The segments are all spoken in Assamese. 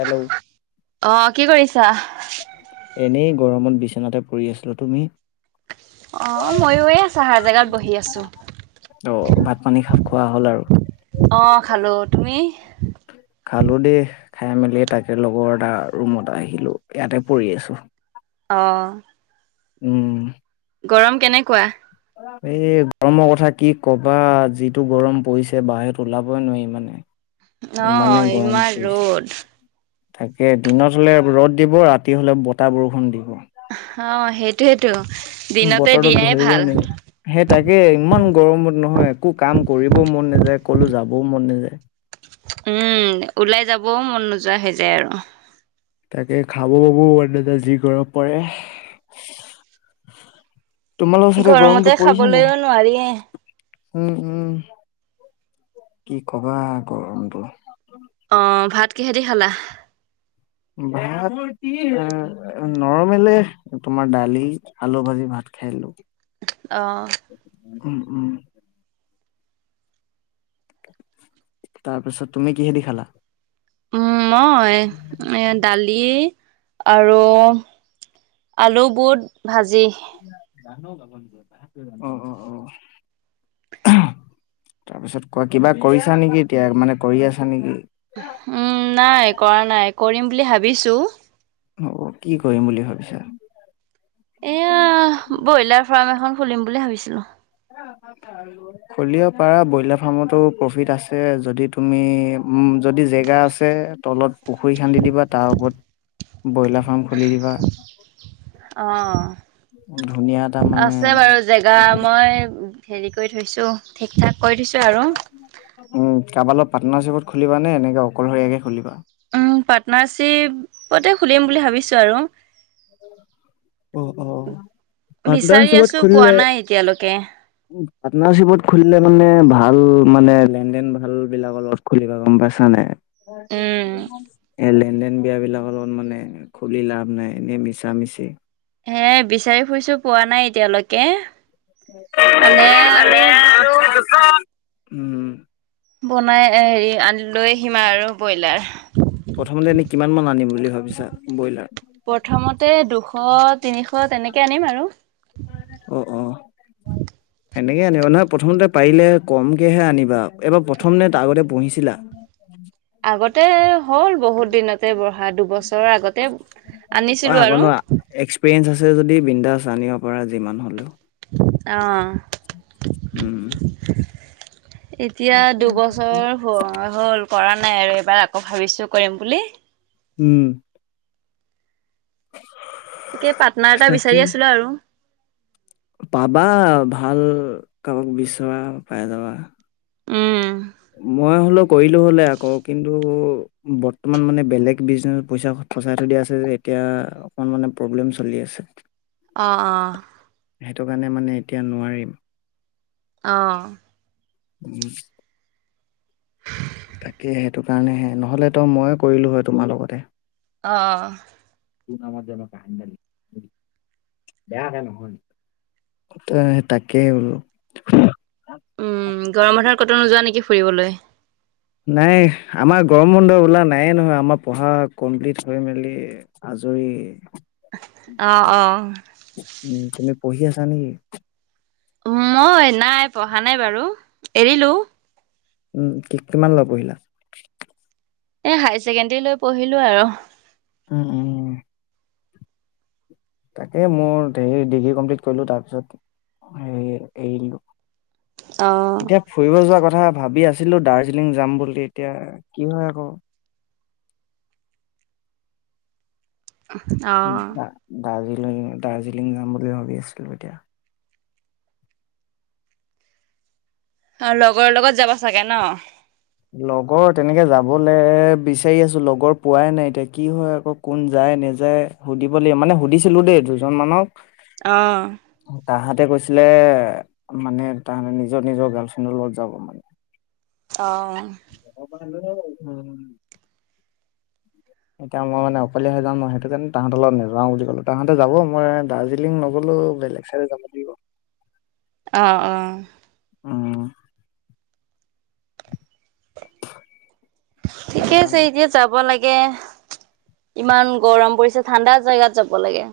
হেল্ল'। অ কি কৰিছা। এনেই গৰমত বিচনাতে পৰি আছিলা তুমি। অ ময়ো এই চাহাৰ জেগাত বহি আছো ভাত পানী খা। খোৱা হ'ল আৰু। অ খালো তুমি। খালো দেই খাই মেলি তাকে লগৰ এটা ৰুমত আহিলো ইয়াতে পৰি আছো। অ। উম। গৰম কেনেকোৱা। এই গৰমৰ কথা কি কবা যিটো গৰম পৰিছে বাহিৰত ওলাবই নোৱাৰি মানে। অ ইমানেই গৰম ইমান পৰিছে। ৰ'দ তাকে দিনত হলে ৰ'দ দিব ৰাতি হলে বতাহ বৰষুণ দিব। অ সেইটোয়েটো। বতৰটোত ধৰিবই নোৱাৰি সে তাকে ইমান গৰমত নহয়। একো কাম কৰিবও মন নাযায় কলো যাবও মন নাযায়। উম ওলাই যাবও মন নোযোৱা হৈ যায় আৰু। তাকে খাব পাব মন নেযায়। যি গৰম পৰে। তোমালোকৰওচতে গৰমতে গৰমটো পৰিছে নে। খাবলৈও নোৱাৰিয়ে [inaudible] উম উম কি কবা গম তো। অ' ভাত কিহেদি খালা? ভাত নৰমেলে তোমাৰ দালি আলু ভাজি ভাত। খাই দিলো। অ' উম উম। তাৰপিছত তুমি কিহেদি খালা? উম মই এ দালি। আৰু আলু বুট ভাজি। [inaudible] অ' অ' অ'। তাৰপিছত কোৱা কিবা কৰিছা নেকি? এতিয়া মানে কৰি আছা নেকি। উম নাই কৰা নাই কৰিম বুলি ভাবিছো। অ' কি কৰিম বুলি ভাবিছা। এয়া ব্ৰইলাৰ ফাৰ্ম এখন খুলিম বুলি ভাবিছিলো। খুলিব পাৰা ব্ৰইলাৰ ফাৰ্মতো প্ৰফিট আছে যদি তুমি। উম যদি জেগা আছে। তলত পুখুৰী খান্দি দিবা তাৰ ওপৰত। [unintelligible] ব্ৰইলাৰ ফাৰ্ম খুলি দিবা অ' ধুনীয়া এটা মানে আছে বাৰু জেগা মই হেৰি কৰি থৈছো ঠিক ঠাক কৰি থৈছ। উম কাৰবালত পাটনাৰশ্বিপত খুলিবা নে এনেকে অকলশৰীয়াকে খুলিবা। উম পাৰ্টনাৰশ্বিপতে খুলিম বুলি ভাবিছো আৰু। অ' অ' বিচাৰি পটনাৰচিপত আছো পোৱা খুলিলে। নাই এতিয়ালৈকে। পাটনাৰচিপত খুলিলে মানে ভাল মানে লেন দেন ভাল বিলাকৰ লগত খুলিবা গম পাইছা নাই। উম, এলে এ লেন বিলাকৰ লগত মানে খুলি লাভ নাই এনে মিছা মিছি হে বিচাৰি ফুৰিছো পোৱা নাই। এতিয়ালৈকে পালে আৰু উম বনাই হেৰি আনি লৈ আহিম আৰু ব্ৰইলাৰ প্ৰথমতে এনে কিমান [inaudible] কি আনিম আৰু অ অ সেনেকে আনিবা নহয়? প্ৰথমতে পাৰিলে কমকেহে আনিবা এইবাৰ প্ৰথম নে তাৰ আগতে পুহিছিলা। আগতে হ'ল। বহুত দিনতে বঢ়া দুবছৰৰ আগতে আনিছিলো অ' আৰু আগনো এক্সপিৰিয়েঞ্চ আছে। যদি বিন্দাচ আনিব পাৰা যিমান হলেও অ' উম এতিয়া দুবছৰ হ'ল। কৰা নাই আৰু এইবাৰ আকৌ ভাবিছো কৰিম বুলি। উম তাকে পাটনাৰ এটা তাকে বিচাৰি আছিলো আৰু পাবা ভাল কাৰোবাক বিচৰা পাই যাবা। উম মই হ'লেও। কৰিলো হলে আকৌ কিন্তু বৰ্তমান মানে বেলেগ বিজনেচ পইচা ফচাই থৈ দিয়া আছে যে এতিয়া অকণ মানে প্ৰব্লেম চলি আছে। অ' অ' সেইটো কাৰণে মানে এতিয়া নোৱাৰিম। অ' উম তাকে সেইটো কাৰণেহে নহলে তো মই কৰিলো হয় তোমাৰ লগতে অ অ তোৰ নামত জানো কাহানিবা লিখো তাকেই বোলো উম গৰম বন্ধত ক'তো নোযোৱা নেকি ফুৰিবলৈ নাই আমাৰ গৰম বন্ধ বোলা নায়ে নহয় আমাৰ পঢ়া কমপ্লিট হৈ মেলি আজ আজৰি অ অ উম তুমি পঢ়ি আছা নেকি মই নাই পঢ়া নাই বাৰু এৰিলো উম কি কিমানলৈ পঢ়িলা এ হাই ছেকেণ্ডৰী লৈ পঢ়িলো আৰু উম উম তাকে মোৰ হেৰি ডিগ্ৰী কমপ্লিট কৰিলো তাৰপিছত হেৰী এৰি দিলোঁ অ এতিয়া ফুৰিব যোৱা কথা ভাবি আছো ছিলো দাৰ্জিলিং যাম বুলি এতিয়া কি হয় আক দাৰ্জিলিং দাৰ্জিলিং যাম বুলি ভাবি আছিলো এতিয়া অ লগৰ লগত যাবা চাগে ন লগৰ তেনেকে যাবলে বিচাৰি আছো লগৰ পোৱাই নাই এতিয়া কি হয় আকৌ কোন যায় নেযায় সুধিব লাগ মানে সুধিছিলো দেই দুজন মানক অ ততে কৈছিলে মানে তাহাতে নিজৰ নিজৰ গাৰ্লফ্ৰেণ্ডৰ লগত যাব মানে অ উম [inaudible] এতিয়া মই মানে অকলীয়া হৈ যাম মই সেইটো কাৰণে তাহাঁতৰ লগত নাযাও বুলি ক'লো তাহঁতে যাব মই দাৰ্জিলিং নগলো বেলেগ চাইডে যাব লাগিব অহ অহ অ সেইটো ঠিকে আছে কাৰণে এতিয়া যাব লাগে। ইমান গৰম পৰিছে ঠাণ্ডা জেগাত যাব লাগে।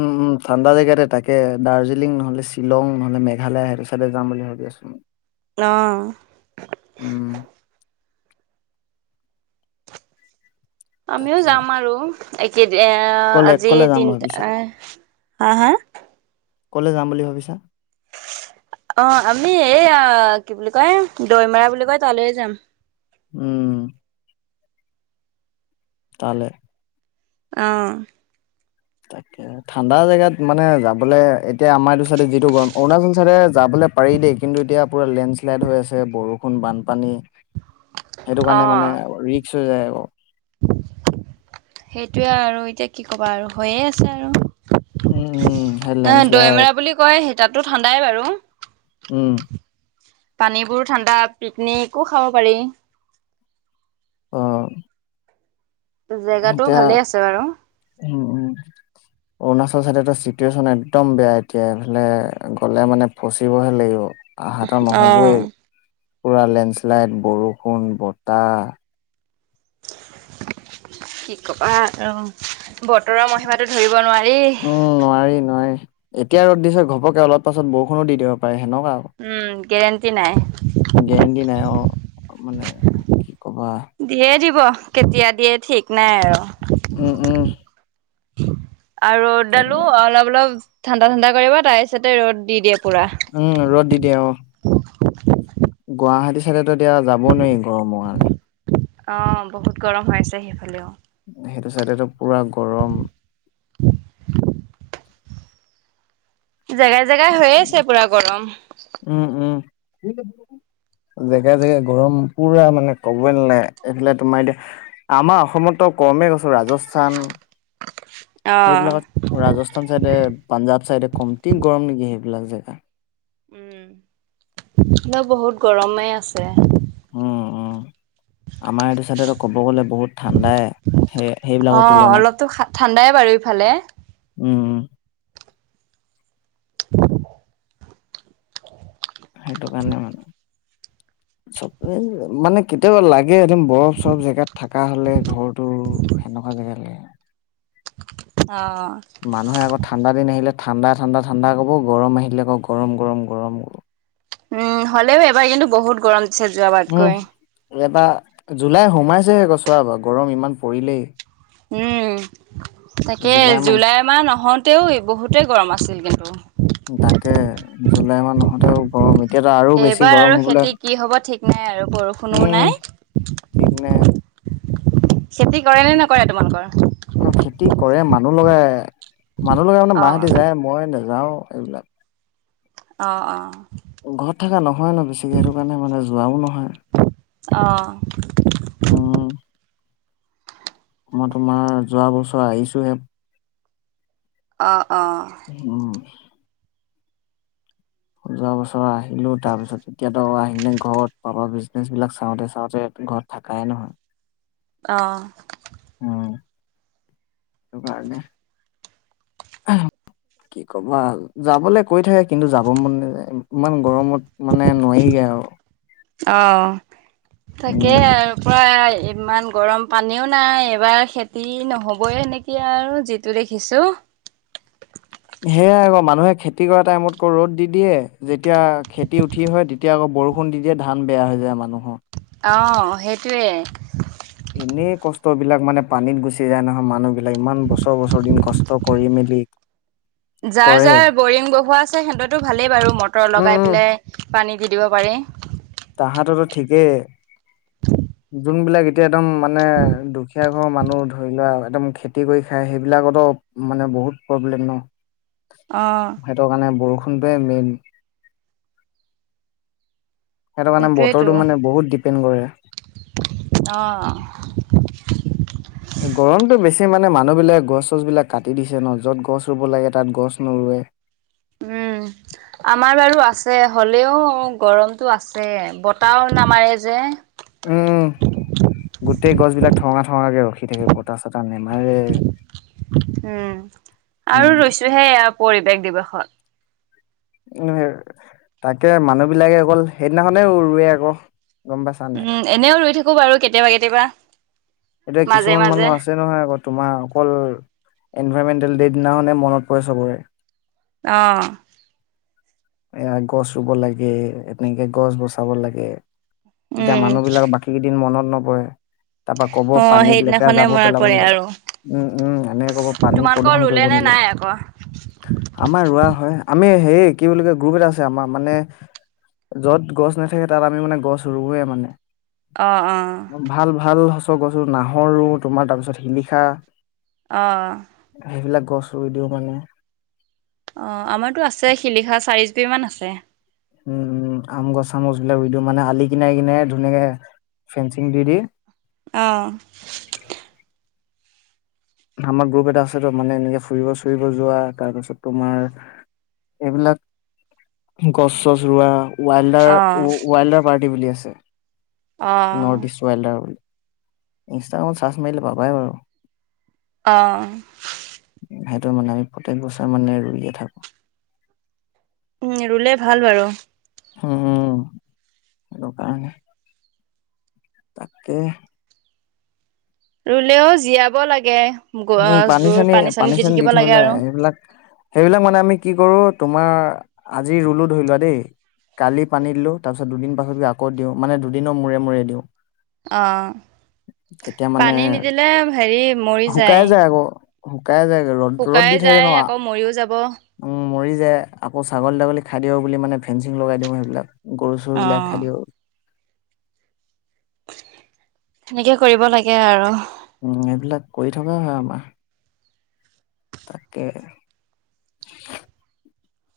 উম উম ঠাণ্ডা জেগাতে তাকে দাৰ্জিলিং নহলে শ্বিলং নহ'লে মেঘালয় সেইটো চাইডে যাম বুলি ভাবি আছো। চো অ আমিও তাকে যাম আৰু এইকেদিন এ ক'লে আজি ক'লে যাম ভাবিছা তিনিটা হা হা কলে যাম বুলি ভাবিছা? [unintelligible] অ আমি এইয়া কি বুলি কয় দৈমেৰা বুলি কয় তালৈ যাম। উম তালে অহ তাকে ঠাণ্ডা জেগাত মানে যাবলৈ এতিয়া আমাৰ এইটো চাইডে যিটো গৰম অৰুণাচল চাইডে যাবলে পাৰি দেই কিন্তু এতিয়া পুৰা লেণ্ডশ্লাইড হৈ আছে বৰষুণ বানপানী সেইটো অ কাৰণে মানে ৰিক্স হৈ যায় আক সেইটোয়ে আৰু এতিয়া কি ক'বা আৰু হৈয়ে আছে উম আৰু উম সেই এ লেণ্ডশ্লাইড দৈমেৰা বুলি কয় সি তাতো ঠাণ্ডাই বাৰু উম পানীবোৰো ঠাণ্ডা পিকনিকো খাব পাৰি। আহ জেগাটো এতিয়া ভালে আছে বাৰু উম চ চাইডো চিটুৱেশ্যন একদম বেয়া এতিয়া এইফালে গ'লে মানে ফচিবহে লাগিব। আহাত নহ'বই অ পোৰা লেণ্ডশ্লাইড বৰষুণ বতাহ। কি কবা অ' বতৰৰ মহিমাটো ধৰিব নোৱাৰি। উম নোৱাৰি নোৱাৰি এতিয়া ৰ'দ দিছে ঘপকে অলপ পাছত বৰষুণ দি দিব পাৰে। সেনেকুৱা আৰু উম গেৰেণ্টি নাই গেৰেণ্টি নাই অ' মানে কি কবা দিয়ে দিব। কেতিয়া দিয়ে ঠিক নাই আৰু উম উম আৰু ৰ'দডালো অলপ অলপ ঠাণ্ডা ঠাণ্ডা কৰিব তাৰ পিছতে ৰ'দ দি দিয়ে। পুৰা উম ৰ'দ দি দিয়ে অ' গুৱাহাটী চাইডো এতিয়া যাব নোৱাৰি। গৰমৰ কাৰণে অ' বহুত গৰম হৈ আছে সেইফালে অ' সেইটো চাইডটো পোৰা গৰম। জেগাই জেগাই হৈ আছে। পোৰা গৰম কি [unintelligible] জেগা জেগা গৰম পোৰা মানে কবই নালাগে। এইফালে তোমাৰ এতিয়া আমাৰ অসমত কমে কইছো ৰাজস্থান অ সেইবিলাকত ৰাজস্থান চাইডে পাঞ্জাব চাইডে কমতি গৰম নেকি সেইবিলাক জেগা উম বহুত গৰমে আছে। অ' অ' আমাৰ এইটো চাইদটো ক'ব গ'লে বহুত ঠাণ্ডাই সেই অ সেইবিলাকৰ তুলনাত অলপতো ঠাণ্ডাই বাৰু ইফালে উম উম উ [inaudible] সেইটো কাৰণে মানে [unintelligible] চবে মানে কেতিয়াবা লাগে একদম বৰফ চৰফ জেগাত থকা হ'লে ঘৰটো সেনেকুৱা আজি কালি [inaudible] অ মানুহে আকৌ ঠাণ্ডা দিন আহিলে। ঠাণ্ডা, ঠাণ্ডা, ঠাণ্ডা ক'ব গৰম আহিলে আকৌ গৰম গৰম গৰম কৰ। উম, হ'লেও এবাৰ কিন্তু বহুত গৰম দিছে যোৱাবাৰাতকৈ। এটা জুলাই সোমাইছেহে গছোৱা বাৰু গৰম ইমান পৰিলেই। উম, তাকে জুলাই মাহ নহওঁতেও বহুতেই গৰম আছিল কিন্তু তাকে জুলাই মাহ নহতও গৰম এতিয়াতো আৰু বেছি এইবাৰ গৰম আৰু হবলৈ খেতি কি হ'ব ঠিক নাই আৰু বৰষুণোও উম নাই। ঠিক নাই। খেতি কৰে নে নকৰে তোমালোকৰ অ' খেতি কৰে মানু মানুহ লগাই মানুহ লগাই মানে অ মাহতি যায়। মই নাযাওঁ‌ এইবিলাক অ' অ'। ঘৰত থকা নহয় ন বেছিকে সেইটো কাৰণে মানে যোৱাও নহয়। উম অ' মই তোমাৰ যোৱা বছৰ আহিছোহে অ' অ উম। যোৱা বছৰ আহিলো। তাৰ পিছত এতিয়া আহিনে ঘৰত পাব বিজনেচ বিলাক চাওঁতে চাওঁতে ঘৰত থাকাই নহয়। অহ ', উম সেইটো কাৰণে। কি কবা যাবলৈ কৈ থাকে। কিন্তু যাব মন নাযায় ইমান গৰমত মানে নোৱাৰিগৈ আৰু। অ, তাকে উম আৰু প্ৰায় ইমান গৰম পানীও নাই এইবাৰ খেতি নহ'বই সেনেকে আৰু যিটো দেখিছো। [inaudible] সেয়াই আকৌ মানুহে খেতি কৰা টাইমত আকৌ ৰ'দ দি দিয়ে যেতিয়া খেতি উঠি হয় তেতিয়া আকৌ বৰষুণ দি - দিয়ে ধান বেয়া হৈ যায় মানুহৰ। অ, সেইটোৱেই। এনেই কষ্টবিলাক মানে পানীত গুচি যায় নহয় মানুহবিলাক ইমান বছৰ - বছৰ দিন কষ্ট কৰি মেলি যাৰ - কৰে যাৰ বৰিং বহোৱা আছে সিহততো ভালেই বাৰু মটৰ উম লগাই উম পেলাই পানী দি - দিব পাৰে। তাহাতো ঠিকেই যোনবিলাক এতিয়া একদম মানে দুখীয়া অ, মানুহ ধৰি লোৱা একদম খেতি কৰি খাই সেইবিলাকতো মানে বহুত প্ৰব্লেম ন। অ সেইটো কাৰণে বৰষুণটোৱে মেইন। সেইটো কাৰণে সেইটোৱেইতো বতৰটো মানে বহুত ডিপেণ্ড কৰে। অ গৰমতটো বেছি মানে মানুহবিলাকে গছ চছ বিলাক কাটি দিছে ন য'ত গছ ৰুব লাগে তাত গছ নৰুয়। উম, উম আমাৰ বাৰু আছে হ'লেও গৰমতটো আছে বতাহও নামাৰে যে। উম, গোটেই গছ বিলাক ঠঙা - ঠঙাকে ৰখি থাকে বতাহ চাত উম, উম আৰু ৰৈছোহে এয়া পৰিৱেশ দিৱসত। উম, তাকে মানুহ বিলাকে গ'ল সেইদিনাখনেও ৰুৱে আকৌ। গম পাইছা নাই উম, এনেও ৰুই থাকো বাৰু কেতিয়াবা - কেতিয়াবা। এতিয়া মাজে কিছুমান মাজে মানুহ আছে নহয় আকৌ তোমাৰ অকল এনভাইৰমেন্টেল ডে দিনাখনে মনত পৰে চবৰে। অহ ', এয়া গছ ৰুব লাগে এনেকে গছ বচাব লাগে। এতিয়া উম মানুহ বিলাকৰ বাকী কেইদিন মনত নপৰে। তাৰপা ক'ব অ পানীত লেতেৰা সেইদিনাখনে যাব মনত পেলাব পৰে নালাগে আৰু উম - উম এনেকে কব পানী তোমালোকৰ প্ৰদূষন ৰুলে কৰিব নে, নাই আকৌ আমাৰ ৰোৱা হয়। আমি হে কি বুলি কয় গ্ৰুপ এটা আছে আমাৰ মানে য'ত গছ নাথাকে তাত আমি মানে গছ ৰুৱে মানে। অ অ ভাল ভাল সচ গছো নাহৰ ৰু তোমাৰ তাৰ পিছত শিলিখা। অহ। সেইবিলাক গছ ৰুই দিও মানে। অ, আমাৰতো আছে শিলিখা চাৰি জুপি মান আছে। উম - উম আম গছ চামুচ বিলাক ৰুই দিও মানে আলি কিনাই কিনে ধুনীয়াকে ফেন্ঞ্চিং দি - দি। অহ ', আমাৰ গ্ৰুপ এটা আছে ত, মানে এনেকে ফুৰিব - ফুৰিব যোৱা তাৰপাছত তোমাৰ এইবিলাক গছ চছ ৰোৱা। ৱাইল্ডাৰ অ ৱাইল্ডাৰ পাৰ্টি বুলি আছে। অ নৰ্থ ইষ্ট ৱাইল্ডাৰ বুলি ইনষ্টাগ্ৰামত চাৰ্চ মাৰিলে পাবাই বাৰু। অহ ', সেইটো মানে আমি প্ৰতেক বছৰ মানে ৰুইয়ে থাকো। উম, ৰুলে ভাল বাৰু। উম, এইটো কাৰনে। তাকে। ৰুলেও জীয়াব লাগে। উম পানী চানী পানী চানী দি থাকিব লাগে। সেইবিলাক সেইবিলাক মানে আমি কি কৰো তোমাৰ আজি ৰুলো ধৰি লোৱা দেই কালি পানী দিলো, তাৰ পিছত দুদিন পাছত আকৌ দিওঁ মানে দুদনৰ মূৰে মূৰে দিওঁ। অ তেতিয়া মানে পানী নিদিলে হেৰি মৰি শুকাই যায় আকৌ শুকাই যায় ৰ'দ ৰ'দ দি শুকাই থাকে ন। যায় আকৌ মৰিও যাব উম মৰি যাই, আকৌ ছাগলী ছাগলী খাই দিওঁ বুলি মানে ফেঞ্চিং লগাই দিওঁ সেইবিলাক গৰু চৰু অ বিলাক খাই দিয়ে। সেনেকে কৰিব লাগে আৰু। উম এইবিলাক কৰি থকা হয় আমাৰ। তাকে।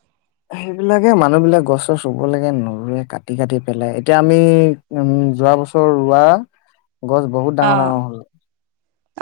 উ [inaudible] সেইবিলাকে মানুহ বিলাক গছ ছছ ৰুব লাগে নৰুৱে কাটি কাটি পেলাই এতিয়া আমি উম যোৱা বছৰ ৰোৱা গছ বহুত ডাঙৰ ডাঙৰ অ হ'ল।